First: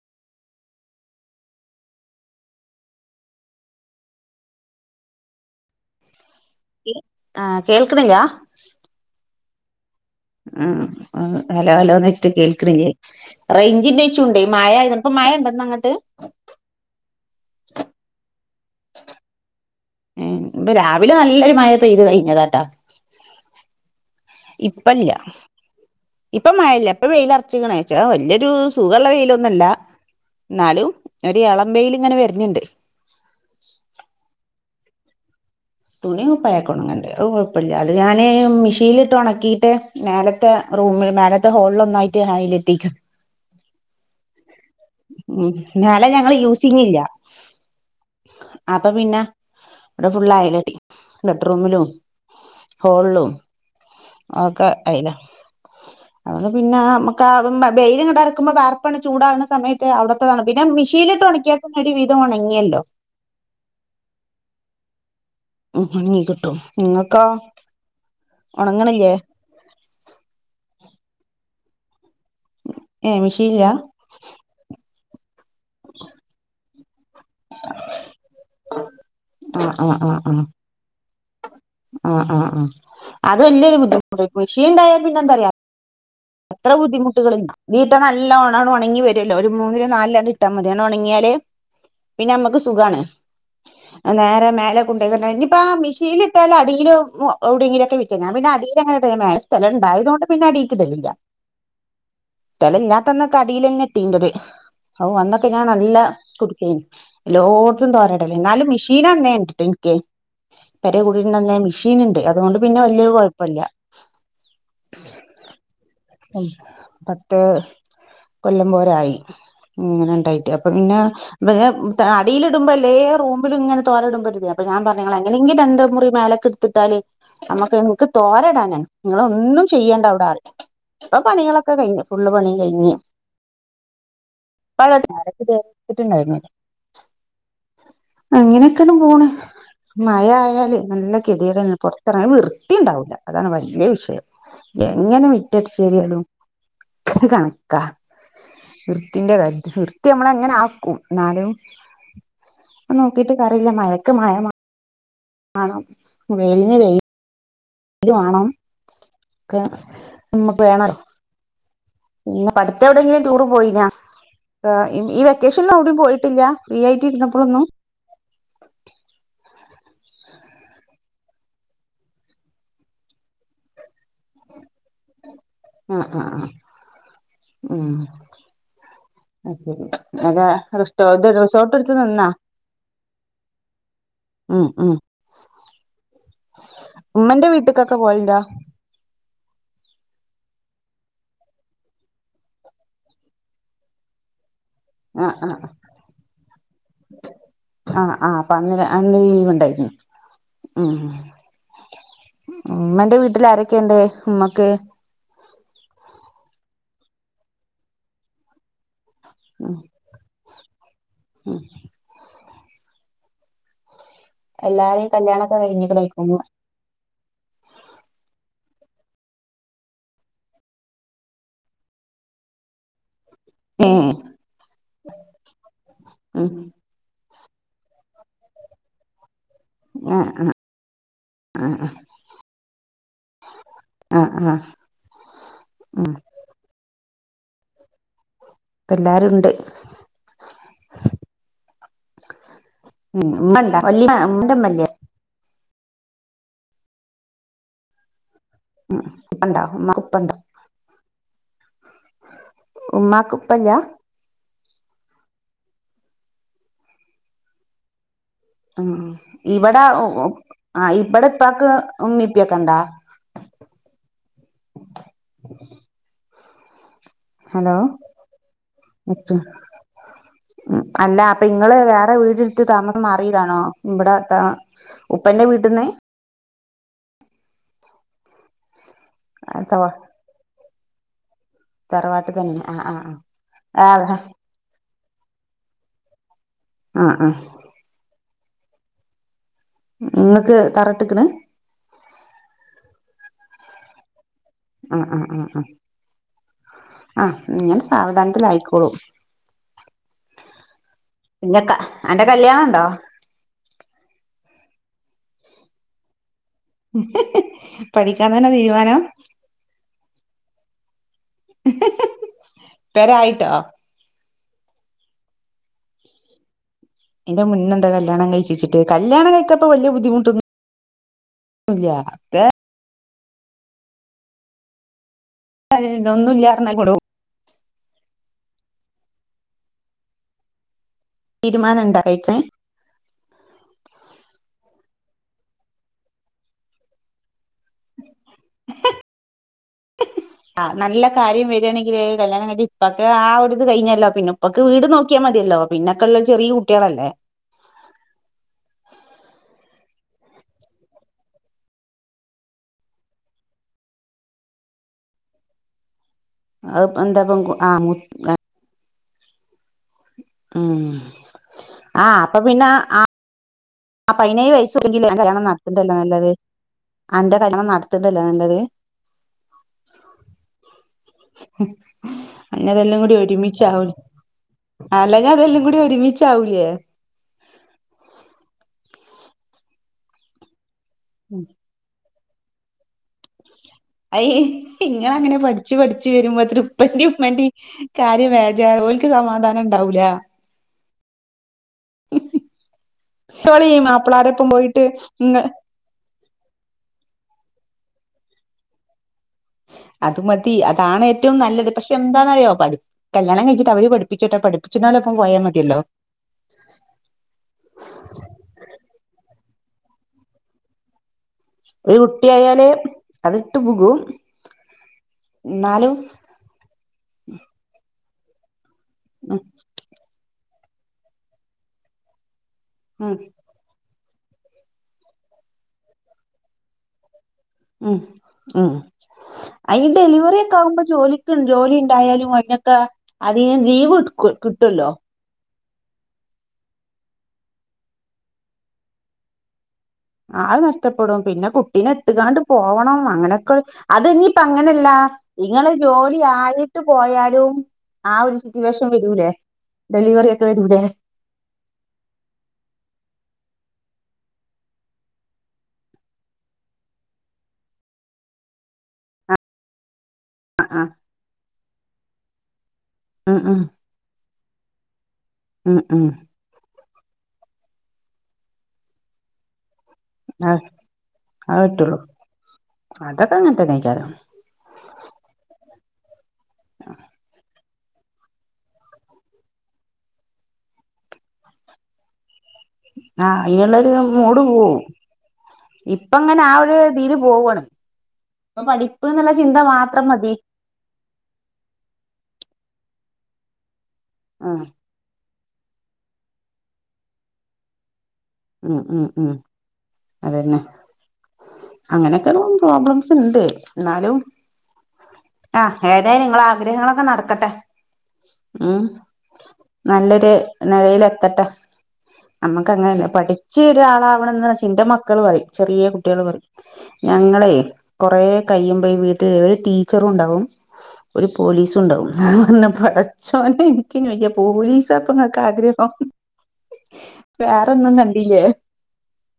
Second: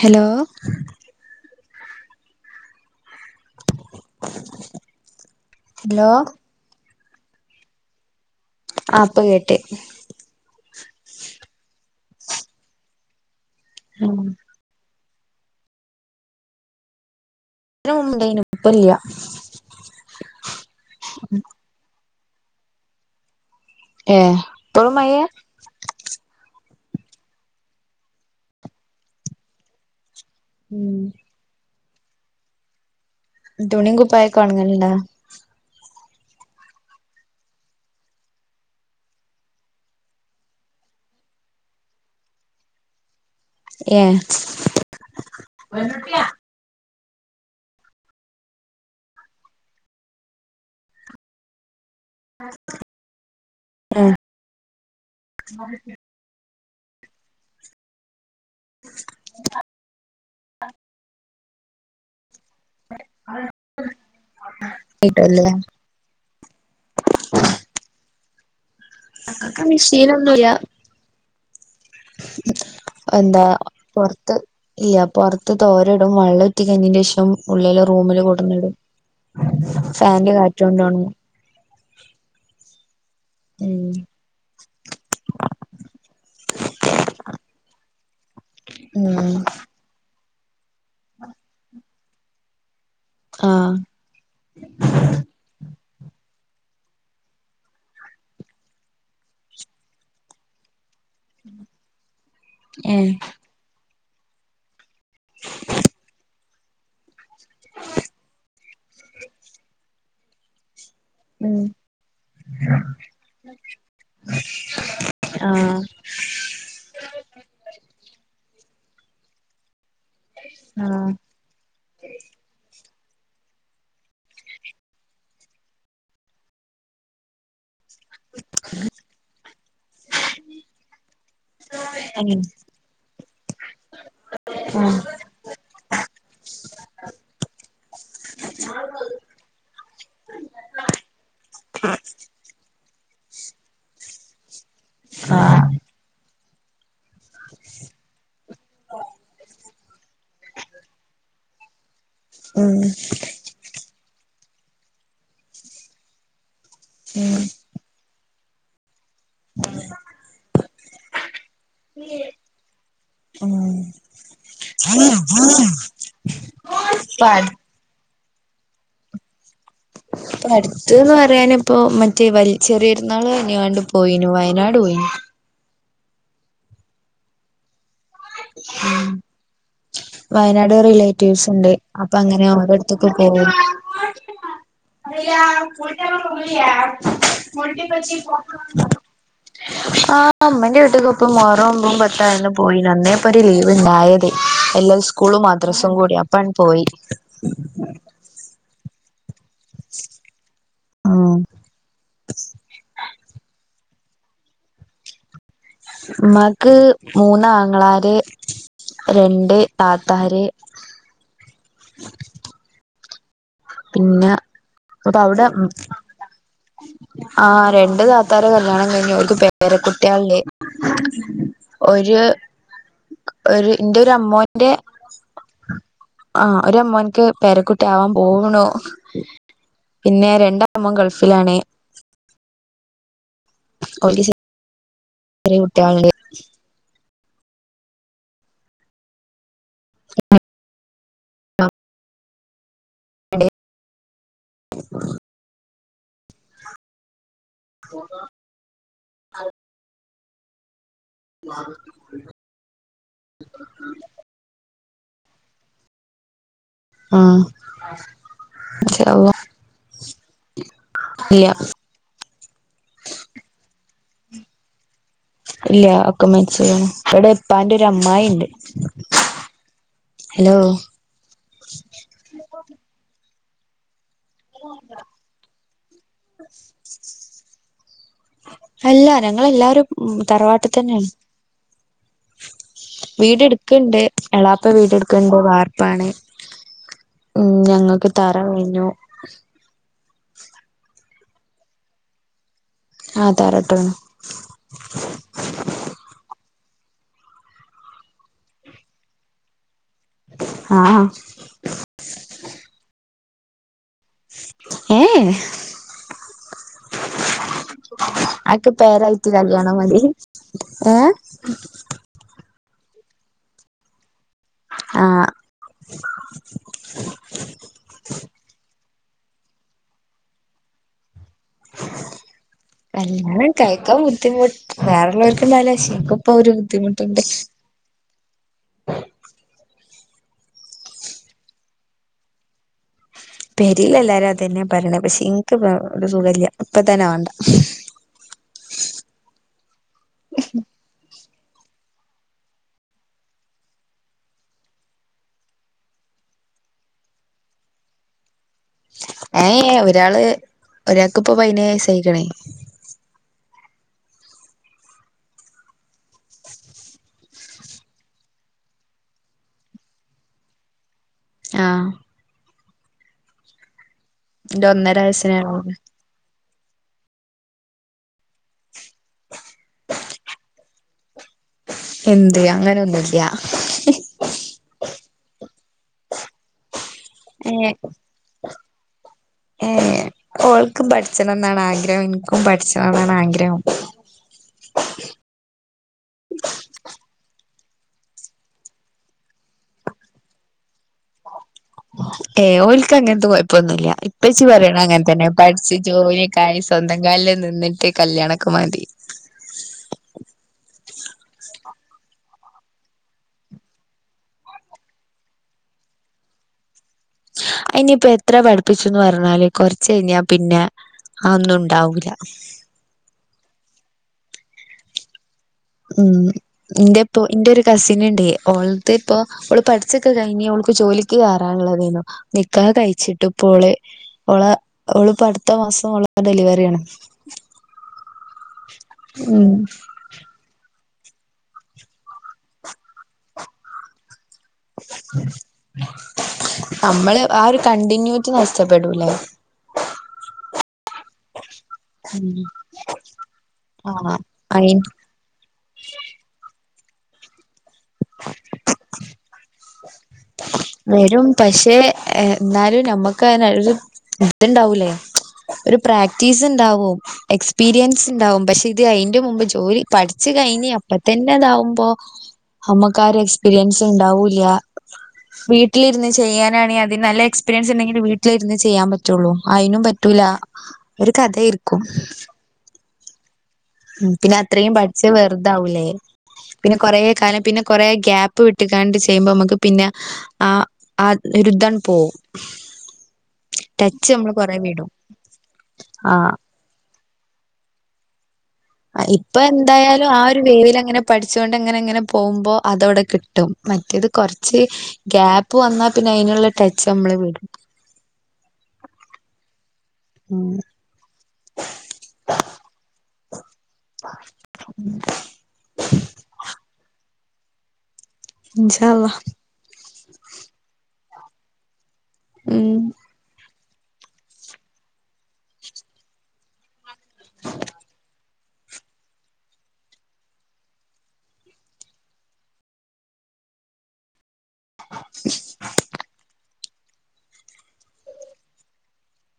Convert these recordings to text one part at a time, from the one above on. Hello ലോ ആഹ് കേൾക്ക്ണില്ലാ ആഹ് ഇപ്പം കേട്ട് ഉം ഹലോ ഹലോന്ന്ച്ചിട്ട് കേക്ക്ണില്ലേ റെയ്ഞ്ചിന്റെ ഇഷ്യൂണ്ടേ ഇതിന് മഴയായത് ഇപ്പം മഴണ്ടാെന്നങ്ങട്ട് ണ്ടേയ്നു ഇപ്പല്ല്യാ ഏഹ് പ്പ രാവിലെ നല്ലൊരു മഴ പെയ്ത് കയ്ഞ്ഞതാട്ടാ ഏ ഇപ്പളും ഇപ്പല്ലാ മഴയാ ഇപ്പം മയല്ല ഇപ്പം വെയ്ലർച്ച്ക്ക്ണ് ത്ര വല്യാെരു സുഖള്ള വെയ്ലൊന്നു അല്ലാ ന്നാലും ഉം ഒര് എളംബെയ്ല്ങ്ങെനെ വെര്ണ്‌ണ്ട് തുണിം കുപ്പായാെക്കെ ഒൺങ്ങൽണ്ടാ തുണിം കുപ്പായാെക്കെ ഒണ്ങ്ങ്ണ്ട് അത് കുഴപ്പല്ല അത് ഞാന് മിഷീൻല്ട്ട് ഒണെക്കീട്ട് മേലെത്തെ റൂമ്‌ല് മേലെത്തെ ഹോള്ൽ ഒന്നായ്ട്ട് അയലെട്ടീക്കാ ഏഹ് ഉം മേലെ ഞങ്ങള് യൂസിംഗ് ഇല്ല അപ്പൊ പിന്നെ ഇവിടെ ഫുള്ളയലെട്ടി ബെഡ്റൂമ്‌ലും ഹോൾളും ഓക്കെ അയ്ലാ അതോണ്ട് പിന്നെ മക്കാ ബെയില്ങ്ങട്ടറക്കുമ്പോ വാർപ്പാണ്ട് ചൂടാക്ന്ന സമയത്ത് അവ്ട്ത്തെതാണ് പിന്നെ മിഷീൻല് ഒൺക്ക്യാ ഒരു വിധം ഒണങ്ങ്യല്ലോ ട്ടല്ലേ ഉം ഒൺങ്ങി കിട്ടും നിങ്ങക്കാേ ഒണെങ്ങ്ണില്ലേ ങ്ങക്ക് മിഷീനൊന്നുല്ലാ ഏ എന്താ മിഷീനില്ല പൊറത്ത് ഇല്ല പുറത്ത് തോരോടും വെള്ള ഒട്ടിക്കഞ്ഞിന്റെഷം ഉള്ളില് റൂമില് കൂടുന്നും ഫാന്റെ കാറ്റ്‌ കൊണ്ടോണങ്ങും ആഹ് ആഹ് ഉം അത് വല്യൊരു ഉം ബുദ്ധിമുട്ട് മെഷീൻ ഉണ്ടായാൽ പിന്നെ എന്ത അറിയാം ഇത്ര ബുദ്ധിമുട്ടുകള് നീൽ ഇപ്പ നല്ലോണം ഒണങ്ങി ഉം വരുഅല്ലോ ഒരു മൂന്നില നാലിലോ ഇട്ടാൽ മതിയാണ് അണ്ട് ഒണങ്ങിയാല് പിന്നെ അമ്മക്ക് സുഖാണ് ആഹ് നേരെ മേലെ കൊണ്ടക്ക ഇനിപ്പ മിഷീനിൽ ഇട്ടാല അടിയിലും എവിടുങ്കിലൊക്കെ വിരി ക്ക ഞാ പിന്നെ അടിയിൽ അങ്ങനെഇടും മേലെ സ്ഥലംണ്ടായതുകണ്ട് പിന്നെ അടികിടലില്ല [inaudible] ഏ സ്ഥലല്ലാത്തന്നൊക്കെ അടിലെന്ന ഇട്ടീന്റത് ഓ അന്നൊക്കെ ഞാൻ നല്ല എല്ലോട്തും തോരടല് ന്നാലും മെഷീൻ അന്നേ ഉണ്ടിട്ട ഇനിക്ക്‌ പേരെ കൂടിലിന് ന്നെ ഉം മെഷീൻ ഇണ്ട് അതുകൊണ്ട് പിന്നെ വല്യ കുഴപ്പല്ല്യ [inaudible] ആഹ് പത്ത് കൊല്ലം പോരായിങ്ങനെണ്ടായി പ്പൊ പിന്ന ആഹ് വേ ത അടിയിടുമ്പോ ല്ലേ റൂമിലുങ്ങന തോരടുമ്പോ ല്ലേ അപ്പ ഞാൻ പറഞ്ഞള ങ്ങനെയെങ്കിലും രണ്ടു മുറി മേലക്കെ ത്തിട്ടാല് നമ്മക്ക് ഇൻക്ക് തോരടാനാണ് ങ്ങളോന്നും ചെയ്യേണ്ട അവിടെ [unintelligible] ഇപ്പൊ പണികളൊക്കെ കഴിഞ്ഞു ഫുള്ള് അങ്ങനെ പണി കഴിഞ്ഞ് [unintelligible] ആഹ് റ്റ് രുന്ന് ണ്ടായി അങ്ങനെയൊക്കെങ് പോണ് മഴയായല് നല്ല ഗതിയേടാണ് പൊറ റത്തിറങ്ങാ വൃത്തിണ്ടാവൂല്ല അതാണ് വല്ല്യ വിഷയം എങ്ങനെ ആഹ് മിറ്റടി കണക്കാ വൃത്തിന്റെ കാര്യത്തി നമ്മള ങ്ങനെ ആക്കും ന്നാലും ഉം നോക്കിട്ട് കാര്യല്ല മഴക്ക് മയ വാണം വെയിൽന് വെയിൽ ഉം [inaudible] പിന്ന പ്പടുത്തവിടേലും ടൂർ ഉം പോയിന ഈ വെക്കേഷലെവിടെയും പോയിട്ടില്ല ഫ്രീ ഇപ്പ ആയിട്ടിരുന്നപ്പോളൊന്നും [inaudible] ഇപ്പടുത്ത്‌ന്ന് പറയാന് ഇപ്പോ മറ്റേ വലി ചെറിയൊരുന്നാൾ കഴിഞ്ഞിങാണ്ട് പോയിനു വയനാട് പോയിനു ആആആഹ് ഉം ഉം ശരി അതെ വയനാട് റിസോ ഇത് റിലേറ്റീവ്സ് ഇണ്ട് റിസോർട്ട് എടുത്ത് അപ്പൊ നിന്നാ അങ്ങനെ അവരട്ത്ത്ക്ക് പോവും ഉം ഉം ഉമ്മന്റെ വീട്ടിക്കൊക്കെ പോയിണ്ടോ [unintelligible] [inaudible] ആമ്മന്റെ വീട്ടിലിപ്പ മുഹറംമ്പതും പത്തായി പോയി ന്ന് അന്നേപ്പൊ ഒരു ലീവ്ണ്ടായത് എല്ലാം ആ സ്കൂളും ആ മദ്രസും കൂടി അപ്പ അണ് പോയി പ്പ അങ്ങനെ അന് ലീവിണ്ട് [unintelligible] ഉം ഉമ്മന്റെ വീട്ടില് ആരൊക്കെണ്ട് മ്മക്ക്‌ മ്മാക് മൂന്നങ്ങളാര് രണ്ട് താത്താര് മ്മ് പിന്ന എല്ലാരേം കല്യാണൊക്കെ കഴിഞ്ഞിക്കിണെക്കും ആ രണ്ട് താത്താരെ കല്യാണം കഴിഞ്ഞു ഒര്ക്ക് പേര കുട്ട്യാൾ ഒര് ഒരു ഏ ന്റെ ഒരു അമ്മോന്റെ ആ ഉം ഒരു അമ്മോനക്ക് പേരെ കുട്ടി ട്ട്യാവാൻ പോവുണു ഏഹ് പിന്നെ ആഹ് രണ്ടമ്മോൻ ഗൾഫിലാണ് ആഹ് ഓരു [unintelligible] ചെര്യ ഉം കുട്ട്യാൾല്ലേ പ്പംല്ലാരുണ്ട് [inaudible] ഇമ്മ ണ്ട വലിയ ഇമ്മന്റഇമ്മ ല്ലേ [unintelligible] [unintelligible] ഉ ഉപ്പണ്ടാ ഉമ്മ ഉപ്പ ണ്ട [unintelligible] [unintelligible] ഉമ്മാക്ക്‌ ഉപ്പയില്ല ആഹ് ഉം ഇൻഷാ അല്ലാഹ് ഇവിടെ ആ ഇവിടെ ഇല്ല ഉപ്പാക്ക് ഉമ്മിയും ഉപ്പയൊക്കെ ഇണ്ടോ ഇല്ല ഇക്ക മരിച്ചു വീണു ഇടെ [unintelligible] ഉപ്പാന്റെ ഹലോ ഒരു അമ്മായി ഉണ്ട് ഹലോ അല്ല അപ്പൊ ഇങ്ങള് വേറെ വീടെടുത്ത് താമസം മാറിയതാണോ ഇവിടത്തെ ആ ഉപ്പന്റെ വീട്ടിന്ന്- അല്ല തറ ഞങ്ങളെല്ലാരും തറവാട്ടിൽ തന്നെയാണ് തറവാട്ടിതന്നെ ആഹ് വീട് ആഹ് എടുക്കണ്ട് ആഹ് എളാ- ഇപ്പൊ വീടെടുക്കാൻ പോവാ വാർപ്പാണെ ആഹ് ആഹ് ഉം ഞങ്ങക്ക് തറ കഴിഞ്ഞു നിങ്ങക്ക് തറയിട്ട്ക്ക്‌ണ് ആ തറയിട്ട് അഹ് അഹ് അ ഹ് അഹ് ആഹ് നിങ്ങൾ സാവധാനത്തിൽയായിക്കോളു ആഹ് പിന്നെക്ക അന്റെ കല്യാണം ഉണ്ടോ ഏയ് പഠിക്കാൻ തന്നെ തീരുമാനം എനിക്ക് കല്ല്യാണം മതി ഏഹ പെരയായിട്ടോ ആഹ് എന്റെ മുന്നെ [unintelligible] ന്ത കല്യാണം കഴിഴിച്ചിട്ട് കല്യാണം കഴിച്ചപ്പോ വലിയ ബുദ്ധിമുട്ടു ഒന്നും ഇല്ലാ അതൊക്കെ കല്യാണം കഴിക്കാൻ ബുദ്ധിമുട്ട് വേറേയുള്ളവർക്കെണ്ടാല് ശി [unintelligible] ക്ക ഇപ്പ ഒന്നുമില്ല അവര് പറഞ്ഞാൽ കൊണ്ടു ബുദ്ധിമുട്ടുണ്ട് തീരുമാനം എന്താ അറിക്കണേ പെരേല് എല്ലാരും അത് തന്നെയാ പറയണേ പക്ഷെ എനിക്ക് ഒരു സുഖവില്ല ഇപ്പ തന്നെ വേണ്ട സും [unintelligible] ആ നല്ല കാര്യം വരിയാണെങ്കില് കല്യാണം കഴിഞ്ഞ് ഇപ്പൊക്കെ ആ ഒരുരിത് കഴിഞ്ഞല്ലോ പിന്നെ - ഇപ്പൊക്ക് വീട് നോക്കിയാ മതിയല്ലോ പിന്നൊക്കെയുള്ളത് ചെറിയാ കുട്ടികളല്ലേ ഏയ് ഒരാള് ഒരാൾക്കിപ്പൊ പയിനെഴ് വയസ്സ് ആയിരിക്കാണ് അത് എന്താപ്പ ആ മൂത്ത- ഉം ആഹ് ആഹ് അപ്പം പിന്നെ ആ പതിനേഴ് എന്റെ ഒന്നര വയസ്സുണ്ടെങ്കിലെ അന്റെ കല്ല്യാണം വയസ്സിനാണ് നടത്തിണ്ടല്ലോ നല്ലത് അന്റെ കല്യാണം നടത്തിണ്ടല്ലോ നല്ലത് എന്ത് അങ്ങതെല്ലാം കൂടി അങ്ങനൊന്നുല്ല ഒരുമിച്ചാവുല ആ അല്ലങ്കിൽ അതെല്ലാം കൂടി ഒരുമിച്ചാവൂലെ ഏ [unintelligible] ഏ ഓൽക്കും പഠി- ച്ചണം എന്നാണ് ആഗ്രഹം എനിക്കും പഠിച്ച്ആവാൻ ആഗ്രഹം അയ് ഇങ്ങള് അങ്ങനെ പഠിച്ചു പഠിച്ചു വരുമ്പോ അത് ഉപ്പന്റെയും ഉമ്മന്റെയും- കാര്യം വേജറ് ഓല്ക്ക് സമാധാനം ഉണ്ടാവൂല്ല ഏ ഓള്ക്ക് അങ്ങനത്തെ ഓള് ഈ കൊഴപ്പൊന്നുമില്ല ഇപ്പച്ചി മാപ്പിളാരൊപ്പം പറയണ പോയിട്ട് അങ്ങനെ തന്നെ ഇങ്ങ പഠിച്ചു ജോലി- ഗയിസ് സ്വന്തം കാലിൽ നിന്നിട്ട് കല്യാണക്കെ മതി അതുമതി അതാണ് ഏറ്റവും നല്ലത് പക്ഷെ എന്താന്നറിയോ പഠി- കല്യാണം കഴിഞ്ഞിട്ട് അവര് പഠപ്പിച്ചോട്ടോ പഠപ്പിച്ചുന്നാലൊപ്പം പോയാ മതിയല്ലോ അനിയിപ്പ എത്ര പഠിപ്പിച്ചുന്ന് പറഞ്ഞാല് കൊറച്ചു കഴിഞ്ഞാ പിന്നെ അതൊന്നും ഒരു ഉണ്ടാവൂല കുട്ടിയായാലേ അതിട്ട് പോകു എന്നാലും എന്റെ ഇപ്പോ എന്റെ ഒരു കസിനുണ്ടെ ഓളത്തെ ഇപ്പോ ഉം ഓള് പഠി ച്ചൊക്കെ കഴിഞ്ഞ് ഓള്ക്ക് ജോലിക്ക് കയറാനുള്ളതായിരുന്നു നിക്കാഹ് ഉം കഴിച്ചിട്ടിപ്പോളെ ഓള് ഓളിപ്പാ അടുത്ത മാസം അവള്ടെ ഡെലിവറിയാണ് ഉം ഉം ഉം അയി ഡെലിവറിയൊക്കെ ആകുമ്പോ ജോലിക്ക് ജോലിണ്ടായാലും അതിനൊക്കെ അദ്ദേഹം ലീവ് ഇട്ക്ക് ക്ക് ട്ടല്ലോ [inaudible] നമ്മള് ആഹ് ഒരു കണ്ടിന്യൂറ്റി നഷ്ട്ടപ്പെടൂലേ ആഹ് അത് നഷ്ടപ്പെടും പിന്നെ കുട്ടീനെ ഇട്ട്ക്കാണ്ട് ഉം പോവണം അങ്ങനൊക്കെ ആഹ് അയിന് അത്ഞ്ഞിപ്പങ്ങനല്ല ഇങ്ങൾ ജോലി ആയിട്ട് പോയാലും ആഹ് ഒരു സിറ്റുവേഷൻ വരൂലേ ഡലിവറി വരും പക്ഷെ ഏഹ് എന്നാലും നമ്മക്ക് [unintelligible] ഇണ്ടാവൂലേ ഒരു പ്രാക്ടീസ് ഇണ്ടാവും എക്സ്പീരിയൻസ് ഇണ്ടാവും പക്ഷെ ഇ ഇത് അയിന്റെ മുമ്പ് ജോലി പഠിച്ച് ആ കഴിഞ്ഞ് ആ അപ്പ തന്നെ അതാവുമ്പോ നമ്മക്ക് ആഹ് ഒരു ഉം ഉം എക്സ്പീരിയൻസ് ഉണ്ടാവൂല്ല ഉം ഉം വീട്ടിലിരുന്ന് ചെയ്യാനാണെ പിന്നെ നല്ല എക്സ്പീരിയൻസ് ഇണ്ടെങ്കിൽ വീട്ടിൽ ഇര്ന്ന് ചെയ്യാൻ പറ്റൊള്ളൂ അയിനും പറ്റ് റ്റൂല അത് ഒരു അത് കഥയിരിക്കും പറ്റുള്ളൂ അതൊക്കെ അങ്ങൻതന്നെക്കാ ഉം പിന്നെ അത്രയും പഠിച്ച വെറുതാവൂലേ പിന്നെ കൊറേ കാലം പിന്നെ കൊറേ ഗ്യാപ്പ് വിട്ട്കാണ്ട് ചെയ്യുമ്പോ നമ്മക്ക് പിന്നെ ആഹ് ആഹ് ഒരുദ്ധങ്ങട്ട് പോകും ആഹ് അയിനുള്ളൊരു മൂട് പോവോ വിടും ഇപ്പ അങ്ങനെ ആഹ് ഒരു ഇതില് പോവാണ് ഇപ്പൊ പഠിപ്പ് ആഹ് എന്നുള്ള ഇപ്പൊ ചിന്ത മാത്രം എന്തായാലും ആഹ് മതി ഒരു വേവിലങ്ങനെ പഠിച്ചോണ്ട് ങ്ങനെ ങ്ങനെ പോകുമ്പോ അതവിടെ കിട്ടും മറ്റേത് ആ കൊർച്ച് ഗ്യാപ്പ് വന്നാ പിന്നെ അയിനുള്ള ടച്ച് നമ്മള് വിടും ഉം ഉം ഉം ഉം അതന്നെ അങ്ങനൊക്കെ പ്രോബ്ലംസ് ഉണ്ട് ന്നാലും ആഹ് ഏതായാലും ഇങ്ങള ആഗ്രഹങ്ങളൊക്കെ നടക്കട്ടെ ഉം ഇൻഷാ അള്ളാ നല്ലൊരു നെലയിൽ എത്തട്ടെ നമ്മക്ക് ഉം അങ്ങനെല്ലേ പഠിച്ച് ഒരാളാവണെന്നാ ഇന്റെ മക്കള് പറയും ചെറിയ കുട്ട്യാൾ പറയും ഞങ്ങളെ കൊറെ കഴിയുമ്പോ ഈ വീട്ടിൽ ഒരു ടീച്ചറും ഉണ്ടാവും ഒരു പോലീസും ഉണ്ടാവും [unintelligible] പടച്ചോനെ [unintelligible] പോലീസ് അപ്പ ങ്ങക്ക് ആഗ്രഹം വേറൊന്നും കണ്ട [unintelligible]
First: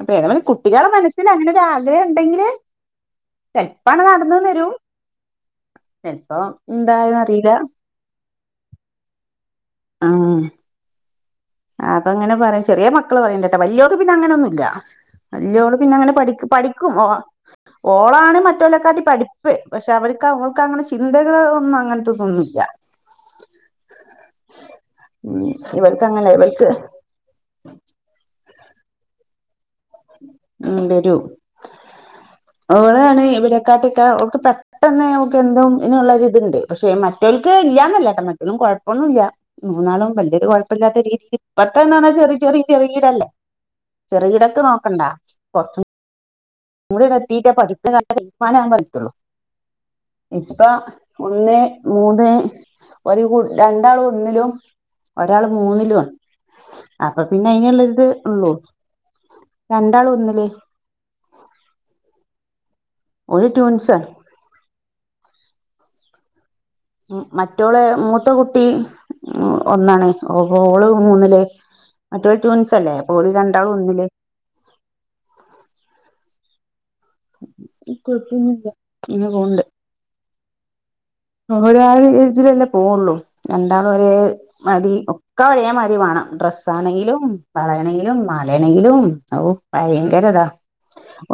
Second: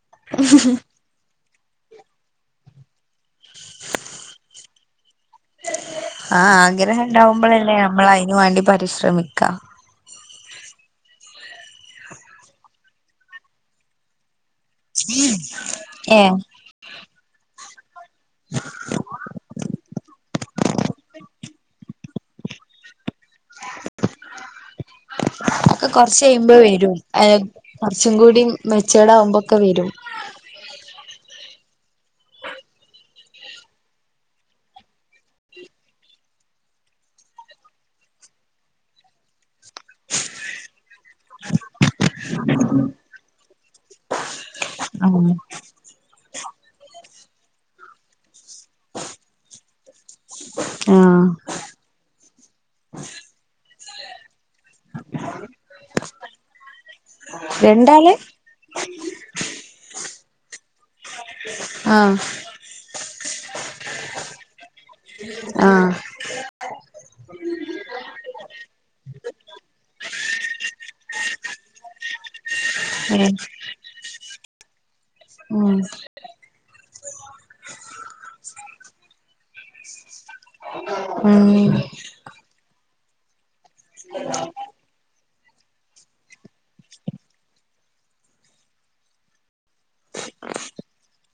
അപ്പൊ ഏതായാലും കുട്ടികളെ മനസ്സിൽ അങ്ങനെ ഒരു ആഗ്രഹം ഉണ്ടെങ്കില് ചെൽപ്പാണ്ട് നടന്നൂന്ന് വരും ചെൽപ്പോ എന്തായന്ന്റിയില്ല നമ്മള് അയിന് വാണ്ടി പരിശ്രമിക്കാം ആഹ് ആഹ് അപ്പൊ അങ്ങനെ പറയും ചെറിയ മക്കള് പറയ്ണ്ട്ട്ടാ വല്യോക്ക് പിന്നെ അങ്ങനൊന്നുല്ല വല്ലോള് പിന്നെ അങ്ങനെ ഏ പഠിക്ക് പഠിക്കും ഒ ഓ ഓളാണ് മറ്റോലക്കാട്ടി പഠിപ്പ് പക്ഷെ അവർക്ക് അവക്ക് അങ്ങനെ ചിന്തകള് ഒന്നും അങ്ങ ന്നുല്ല ഉം ഇവൾക്ക് അ കൊറചയ്യുമ്പോ വരും ഏഹ് കോർച്ചും കൂടി മെച്ചേർഡ് ആവുമ്പൊക്കെ വരും ഉം വരും ഓളാണ് ഇവിരെക്കാട്ടിയെക്കെ ഓക്ക് പെ ട്ടെന്ന് ഓക്ക് എന്തും തിനുള്ളരിത്ണ്ട് പക്ഷേ മറ്റോൽക്ക് ഇല്ലാന്നല്ലട്ടോ മറ്റതും കൊഴപ്പൊന്നുല്ല മൂന്നാളും വല്യൊരു കൊഴപ്പല്ലാത്ത രീതില് ഇപ്പത്തെന്താന്നാ ചെറി ചെറി ചെറിയ്യതല്ലേ ചെറിയിടക്ക് നോക്കണ്ട ഉം കൊർച്ചും ഒന്നൂടിയൊക്കെ എത്തിട്ടെ പഠി [unintelligible] തീരുമാന പറ്റുള്ളൂ. ഇപ്പ ആ ഒന്ന്, മൂന്ന്. ഒരു കു രണ്ടാള് ഒന്നിലും ഒരാള് മൂന്നിലു ആണ്. അപ്പ പിന്നെ അയിനുള്ളരിത് രണ്ടാള് ഒള്ളൂ രണ്ടാള് ഒന്നില്. ആഹ്. ഒല് റ്റൂൻസാ. ആഹ്. മറ്റോള് മൂത്ത കുട്ടി. ഉ ഒന്നാണ് ഓ ഓള് മൂന്നില്. മറ്റെ ട്വിൻസ് അല്ലെ അപ്പോ രണ്ടാളും ഒന്നില്. ആഹ്. കൊഴപ്പൊന്നുല്ല ഇങ്ങനെ പോക്ണ്ട്. [inaudible] ഉം. ഓല് ആഹ് രീതിലല്ലേ പോവുള്ളൂ രണ്ടാള്. മതി ഒക്കെ ഒരേ മാതി വാണം ഡ്രെസ്സ് ആണെങ്കിലും വളയണെങ്കിലും മാലേണെങ്കിലും ഹൗ. ഭയങ്കരതാ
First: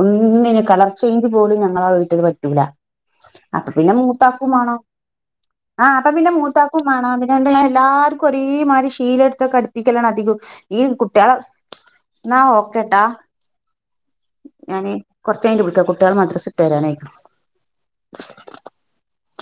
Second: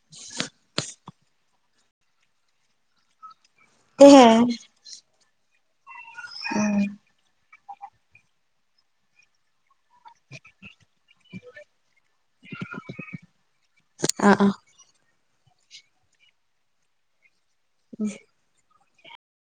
ഒന്നിനും കളർ ചേഞ്ച് പോലും ഞങ്ങളെ വീട്ടില് പറ്റൂല. അത് പിന്നെ ഏ മൂത്താക്കും മാണം. ആഹ് അപ്പൊ പിന്നെ ആ മൂത്താക്കും മാണം പിന്നെ എന്ത ഞാൻ എല്ലാർക്കും ഒരേമാതിരി ശീലെട്ത്തക്കെട്പ്പിക്കലാണ് അധികം. ഈ കുട്ടിളെ ന്നാ ഓക്കേട്ടാ. ആഹ് ആ ഞാന് കൊറ്ച്ച കഴിഞ്ഞ്ട്ട് വിളിക്ക കുട്ടികൾ മദ്രസ് വിട്ട് വരാനായിക്കണ്.